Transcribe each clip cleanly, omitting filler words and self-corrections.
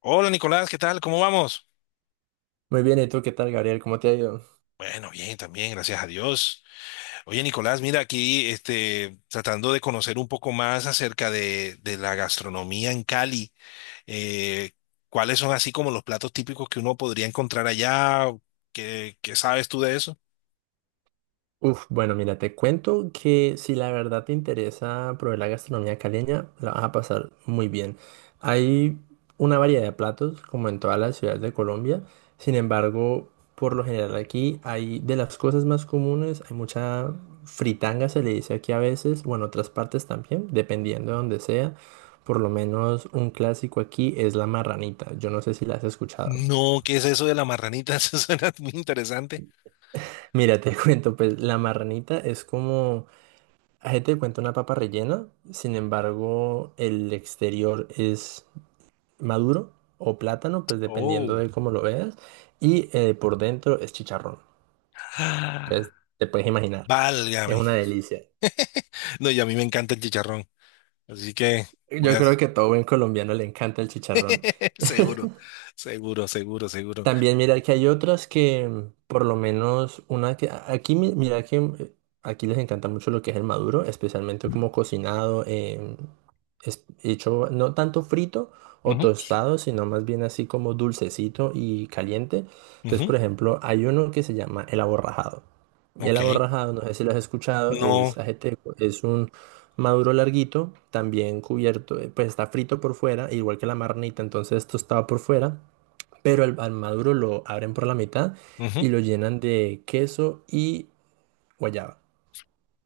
Hola Nicolás, ¿qué tal? ¿Cómo vamos? Muy bien, ¿y tú qué tal, Gabriel? ¿Cómo te ha ido? Bueno, bien, también, gracias a Dios. Oye Nicolás, mira aquí, tratando de conocer un poco más acerca de la gastronomía en Cali. Eh, ¿Cuáles son así como los platos típicos que uno podría encontrar allá? ¿Qué sabes tú de eso? Uf, bueno, mira, te cuento que si la verdad te interesa probar la gastronomía caleña, la vas a pasar muy bien. Hay una variedad de platos, como en todas las ciudades de Colombia. Sin embargo, por lo general aquí hay de las cosas más comunes, hay mucha fritanga, se le dice aquí a veces, bueno, otras partes también, dependiendo de donde sea. Por lo menos un clásico aquí es la marranita. Yo no sé si la has escuchado. No, ¿qué es eso de la marranita? Eso suena muy interesante. Mira, te cuento, pues la marranita es como Gente te cuenta una papa rellena, sin embargo, el exterior es maduro o plátano, pues dependiendo Oh. de cómo lo veas, y por dentro es chicharrón. Ah, Entonces, te puedes imaginar, es válgame. una delicia. No, y a mí me encanta el chicharrón, así que voy Yo a... creo que a todo buen colombiano le encanta el chicharrón. seguro, seguro, seguro, seguro. También mira que hay otras que, por lo menos una que aquí mira que aquí les encanta mucho lo que es el maduro, especialmente como cocinado, hecho no tanto frito o tostado, sino más bien así como dulcecito y caliente. Entonces, Ujú, por ejemplo, hay uno que se llama el aborrajado. Y el ok, aborrajado, no sé si lo has escuchado, no. es ajeteco, es un maduro larguito, también cubierto, pues está frito por fuera, igual que la marnita, entonces tostado por fuera pero al maduro lo abren por la mitad Ujú. y lo llenan de queso y guayaba.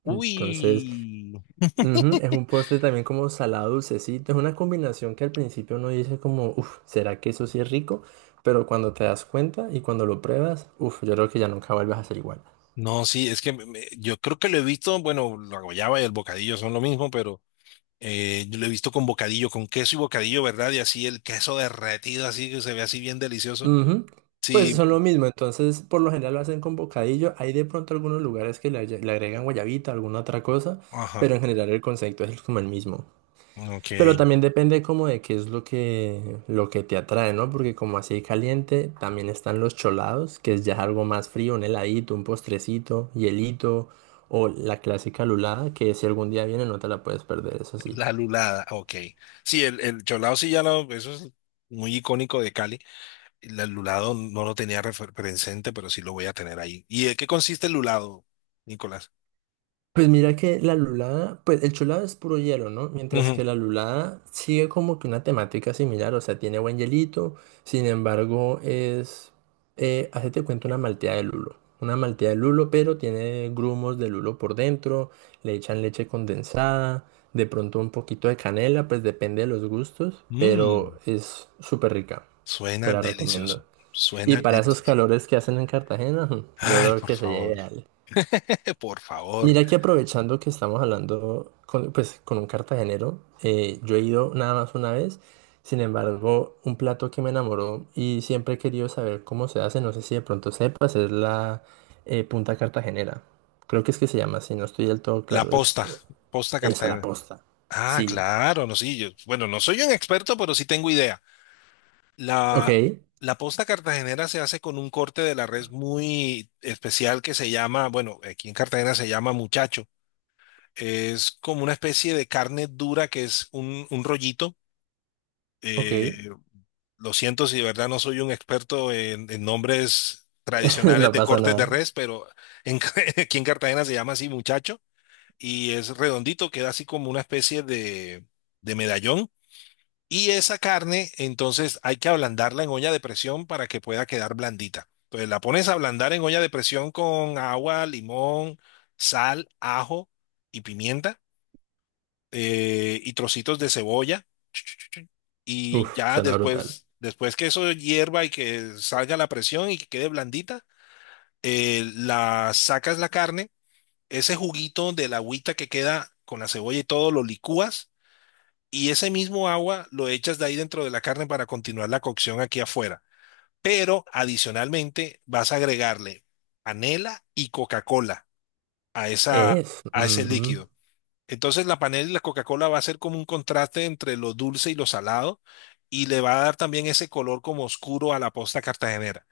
Entonces, Uy, ujú, es un postre también como salado dulcecito. Es una combinación que al principio uno dice como, uff, ¿será que eso sí es rico? Pero cuando te das cuenta y cuando lo pruebas, uff, yo creo que ya nunca vuelves a ser igual. no, sí, es que yo creo que lo he visto, bueno, la guayaba y el bocadillo son lo mismo, pero yo lo he visto con bocadillo, con queso y bocadillo, ¿verdad? Y así el queso derretido, así que se ve así bien delicioso. Ujú. Pues Sí, son lo mismo, entonces por lo general lo hacen con bocadillo. Hay de pronto algunos lugares que le agregan guayabita, alguna otra cosa, ajá, pero en general el concepto es como el mismo. ok. Pero también depende como de qué es lo que, te atrae, ¿no? Porque como así caliente, también están los cholados, que es ya algo más frío, un heladito, un postrecito, hielito, o la clásica lulada, que si algún día viene no te la puedes perder, eso sí. La lulada, ok. Sí, el cholao sí ya lo, eso es muy icónico de Cali. El lulado no lo tenía presente, pero sí lo voy a tener ahí. ¿Y de qué consiste el lulado, Nicolás? Pues mira que la lulada, pues el chulado es puro hielo, ¿no? Mientras Ujú. que la lulada sigue como que una temática similar, o sea, tiene buen hielito, sin embargo es, hacete cuenta una malteada de lulo, pero tiene grumos de lulo por dentro, le echan leche condensada, de pronto un poquito de canela, pues depende de los gustos, pero Mm. es súper rica, te Suena la delicioso. recomiendo. Y Suena para esos delicioso. calores que hacen en Cartagena, yo Ay, creo por que sería favor. ideal. Por favor. Mira que aprovechando que estamos hablando con, pues, con un cartagenero, yo he ido nada más una vez, sin embargo, un plato que me enamoró y siempre he querido saber cómo se hace, no sé si de pronto sepas, es la punta cartagenera. Creo que es que se llama así, no estoy del todo La claro, es posta. Posta eso, la Cartagena. posta. Ah, Sí, claro, no, sí, yo, bueno, no soy un experto, pero sí tengo idea. ok, La, la posta cartagenera se hace con un corte de la res muy especial que se llama, bueno, aquí en Cartagena se llama muchacho. Es como una especie de carne dura que es un rollito. ok, Eh, Lo siento si de verdad no soy un experto en nombres no tradicionales de pasa cortes de nada. res, pero en aquí en Cartagena se llama así muchacho y es redondito, queda así como una especie de medallón. Y esa carne, entonces hay que ablandarla en olla de presión para que pueda quedar blandita. Entonces la pones a ablandar en olla de presión con agua, limón, sal, ajo y pimienta y trocitos de cebolla y Uf, ya suena brutal. después, después que eso hierva y que salga la presión y que quede blandita, la sacas la carne, ese juguito de la agüita que queda con la cebolla y todo lo licúas y ese mismo agua lo echas de ahí dentro de la carne para continuar la cocción aquí afuera. Pero adicionalmente vas a agregarle panela y Coca-Cola a esa, Es, a ese ujú. líquido. Entonces la panela y la Coca-Cola va a ser como un contraste entre lo dulce y lo salado y le va a dar también ese color como oscuro a la posta cartagenera.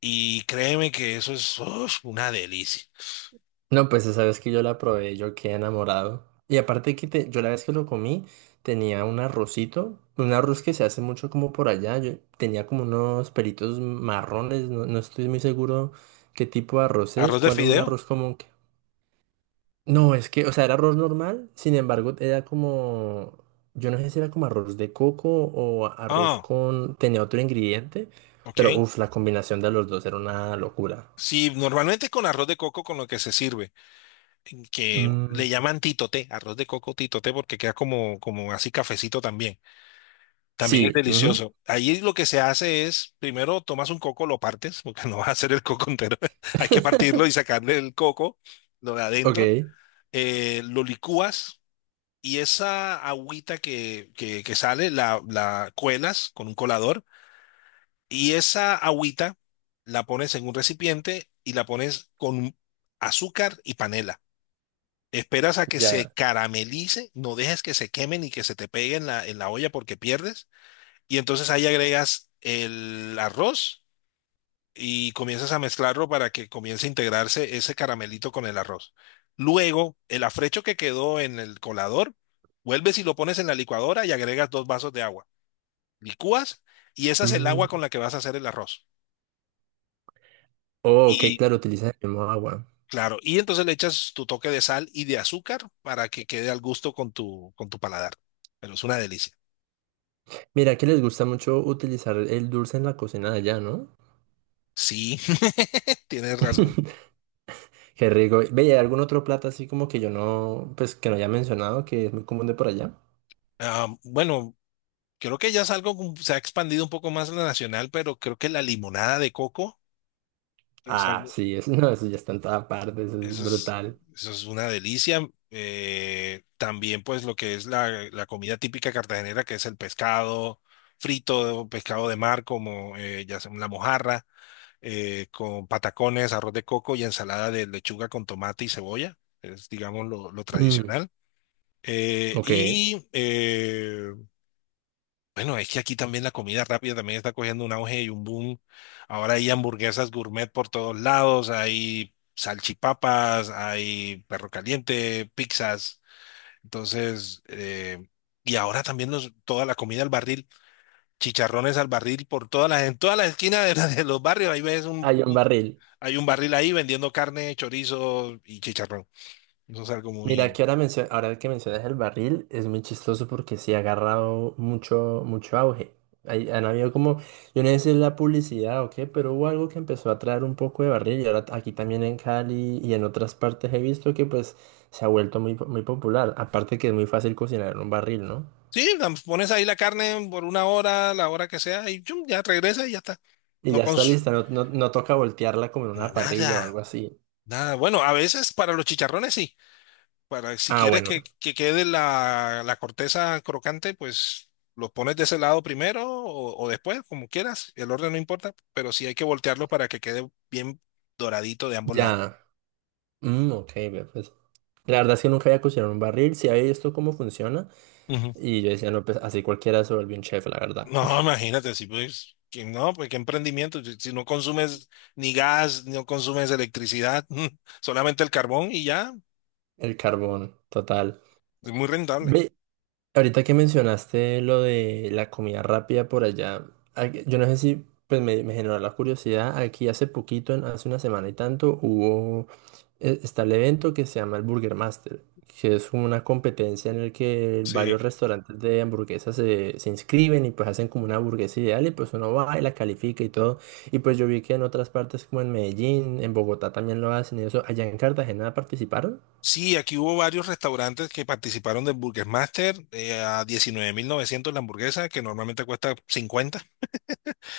Y créeme que eso es uf, una delicia. No, pues esa vez que yo la probé, yo quedé enamorado. Y aparte que yo la vez que lo comí, tenía un arrocito, un arroz que se hace mucho como por allá. Yo tenía como unos pelitos marrones, no estoy muy seguro qué tipo de arroz es, Arroz de cuál es un fideo. arroz común. No, es que, o sea, era arroz normal, sin embargo, era como, yo no sé si era como arroz de coco o arroz Ah, con, tenía otro ingrediente, ok. pero uff, la combinación de los dos era una locura. Sí, normalmente con arroz de coco con lo que se sirve, que Mm, le llaman titoté, arroz de coco titoté porque queda como, como así cafecito también. También es sí, ujú. delicioso. Ahí lo que se hace es, primero tomas un coco, lo partes, porque no vas a hacer el coco entero. Hay que partirlo y sacarle el coco, lo de adentro. Ok. Lo licúas y esa agüita que sale la cuelas con un colador y esa agüita la pones en un recipiente y la pones con azúcar y panela. Esperas a que se Ya. caramelice, no dejes que se queme ni que se te pegue en la olla porque pierdes, y entonces ahí agregas el arroz y comienzas a mezclarlo para que comience a integrarse ese caramelito con el arroz. Luego, el afrecho que quedó en el colador, vuelves y lo pones en la licuadora y agregas dos vasos de agua. Licúas y esa es el agua Mm. con la que vas a hacer el arroz. Oh, ok, Y claro, utilizan el mismo agua. claro, y entonces le echas tu toque de sal y de azúcar para que quede al gusto con tu paladar. Pero es una delicia. Mira, que les gusta mucho utilizar el dulce en la cocina de allá, ¿no? Sí, tienes razón. Qué rico. Ve, ¿y hay algún otro plato así como que yo no, pues que no haya mencionado, que es muy común de por allá? Ah, bueno, creo que ya es algo, se ha expandido un poco más lo nacional, pero creo que la limonada de coco es Ah, algo, sí, eso, no, eso ya está en toda parte, eso es eso es, brutal. eso es una delicia. También pues lo que es la comida típica cartagenera, que es el pescado frito, pescado de mar, como ya sea la mojarra, con patacones, arroz de coco y ensalada de lechuga con tomate y cebolla. Es, digamos, lo Mm, tradicional. Ok. Y bueno, es que aquí también la comida rápida también está cogiendo un auge y un boom. Ahora hay hamburguesas gourmet por todos lados, hay salchipapas, hay perro caliente, pizzas. Entonces, y ahora también los, toda la comida al barril, chicharrones al barril por todas las, en todas las esquinas de, de los barrios. Ahí ves un, Hay un un- barril. Hay un barril ahí vendiendo carne, chorizo y chicharrón. Eso es algo Mira, muy... que ahora, ahora que mencionas el barril, es muy chistoso porque sí ha agarrado mucho, mucho auge. Han habido como, yo no sé si es la publicidad o qué, pero hubo algo que empezó a traer un poco de barril y ahora aquí también en Cali y en otras partes he visto que pues se ha vuelto muy, muy popular. Aparte que es muy fácil cocinar en un barril, ¿no? Sí, pones ahí la carne por 1 hora, la hora que sea, y chum, ya regresa y ya está. Y No, ya está lista, no, no, no toca voltearla como en una parrilla o algo nada, así. nada. Bueno, a veces para los chicharrones sí. Para si Ah, quieres que, bueno, que quede la corteza crocante, pues los pones de ese lado primero o después, como quieras. El orden no importa, pero sí hay que voltearlo para que quede bien doradito de ambos lados. ya. Mm, ok, ve, pues. La verdad es que nunca había cocinado en un barril, sí había visto cómo funciona. Ujú. Y yo decía, no, pues así cualquiera se vuelve un chef, la verdad. No, imagínate, si pues, que no, pues qué emprendimiento. Si no consumes ni gas, no consumes electricidad, solamente el carbón y ya, El carbón, total. es muy rentable. Ve, ahorita que mencionaste lo de la comida rápida por allá, yo no sé si pues me generó la curiosidad. Aquí hace poquito, hace una semana y tanto, hubo, está el evento que se llama el Burger Master, que es como una competencia en el que varios Sí. restaurantes de hamburguesas se inscriben y pues hacen como una hamburguesa ideal y pues uno va y la califica y todo. Y pues yo vi que en otras partes como en Medellín, en Bogotá también lo hacen y eso. ¿Allá en Cartagena participaron? Sí, aquí hubo varios restaurantes que participaron del Burger Master, a 19.900 la hamburguesa, que normalmente cuesta 50.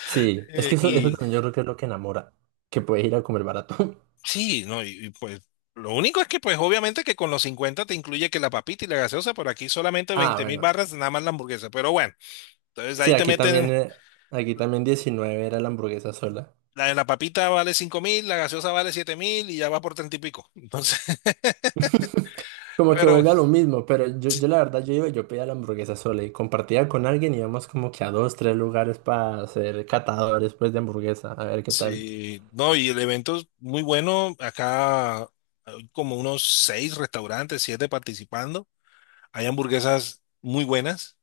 Sí, es que eso Y también yo creo que es lo que enamora, que puedes ir a comer barato. sí, no, lo único es que pues obviamente que con los 50 te incluye que la papita y la gaseosa, por aquí solamente Ah, 20.000 bueno. barras nada más la hamburguesa. Pero bueno, entonces Sí, ahí te meten, aquí también 19 era la hamburguesa sola. la papita vale 5.000, la gaseosa vale 7.000 y ya va por 30 y pico. Entonces, Como que pero vuelve a lo mismo, pero yo, la verdad yo iba y yo pedía la hamburguesa sola y compartía con alguien, íbamos como que a dos, tres lugares para ser catadores pues de hamburguesa, a ver qué tal. sí, no, y el evento es muy bueno. Acá hay como unos seis restaurantes, siete participando. Hay hamburguesas muy buenas.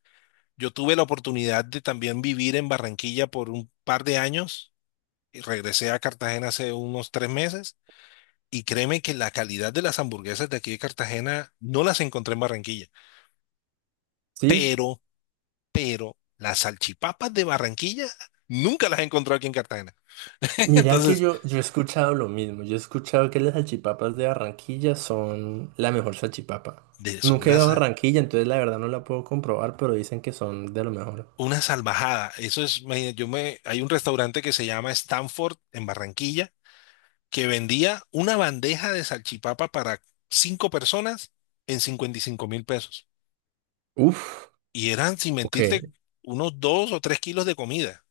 Yo tuve la oportunidad de también vivir en Barranquilla por un par de años y regresé a Cartagena hace unos 3 meses. Y créeme que la calidad de las hamburguesas de aquí de Cartagena no las encontré en Barranquilla, Sí, pero, pero las salchipapas de Barranquilla nunca las he encontrado aquí en Cartagena. mira que Entonces, yo, he escuchado lo mismo. Yo he escuchado que las salchipapas de Barranquilla son la mejor salchipapa. Son Nunca he ido a unas... Barranquilla, entonces la verdad no la puedo comprobar, pero dicen que son de lo mejor. Una salvajada. Eso es, me- yo me, hay un restaurante que se llama Stanford en Barranquilla que vendía una bandeja de salchipapa para cinco personas en 55.000 pesos. Uf, Y eran, sin ok. mentirte, unos 2 o 3 kilos de comida.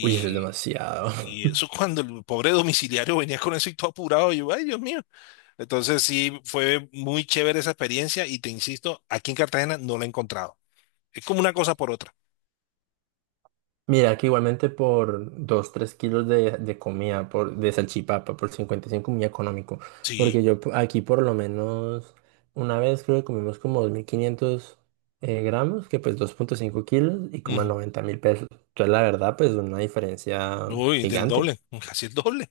Uy, eso es demasiado. y eso cuando el pobre domiciliario venía con eso y todo apurado, yo, ay, Dios mío. Entonces sí, fue muy chévere esa experiencia y te insisto, aquí en Cartagena no la he encontrado. Es como una cosa por otra. Mira, que igualmente por dos tres kilos de comida, por, de salchipapa, por 55 muy económico. Sí. Porque yo aquí por lo menos una vez creo que comimos como 2.500 gramos, que pues 2,5 kilos y como Ujú. 90.000 pesos. Entonces la verdad pues una diferencia Uy, del gigante. doble, casi el doble.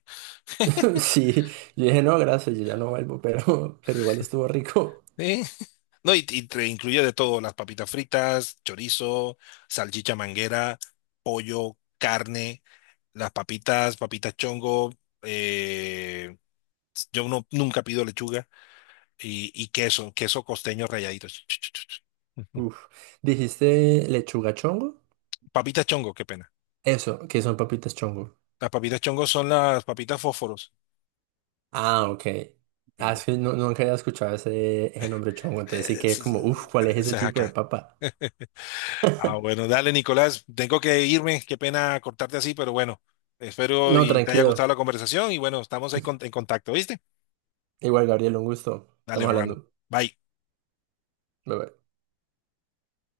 Sí, yo dije no, gracias, yo ya no vuelvo, pero igual estuvo rico. Sí. No, y te incluye de todo, las papitas fritas, chorizo, salchicha manguera, pollo, carne, las papitas, papitas chongo, eh, yo no, nunca pido lechuga y queso, queso costeño ralladito. Ch, ch, ch, ch. Ujú. Uf. ¿Dijiste lechuga chongo? Papitas chongo, qué pena. Eso, que son papitas chongo. Las papitas chongo son las papitas fósforos. Ah, ok. Ah, Mm. es que no, nunca había escuchado ese nombre chongo, entonces sí Eh, que Ese como, ese- uff, ¿cuál es ese ese es tipo de acá. papa? Ah, bueno, dale, Nicolás. Tengo que irme. Qué pena cortarte así, pero bueno, espero No, y te haya gustado tranquilo. la conversación y bueno, estamos ahí en contacto, ¿viste? Igual, Gabriel, un gusto. Dale, Estamos hermano. hablando. Bye. Bye, bye.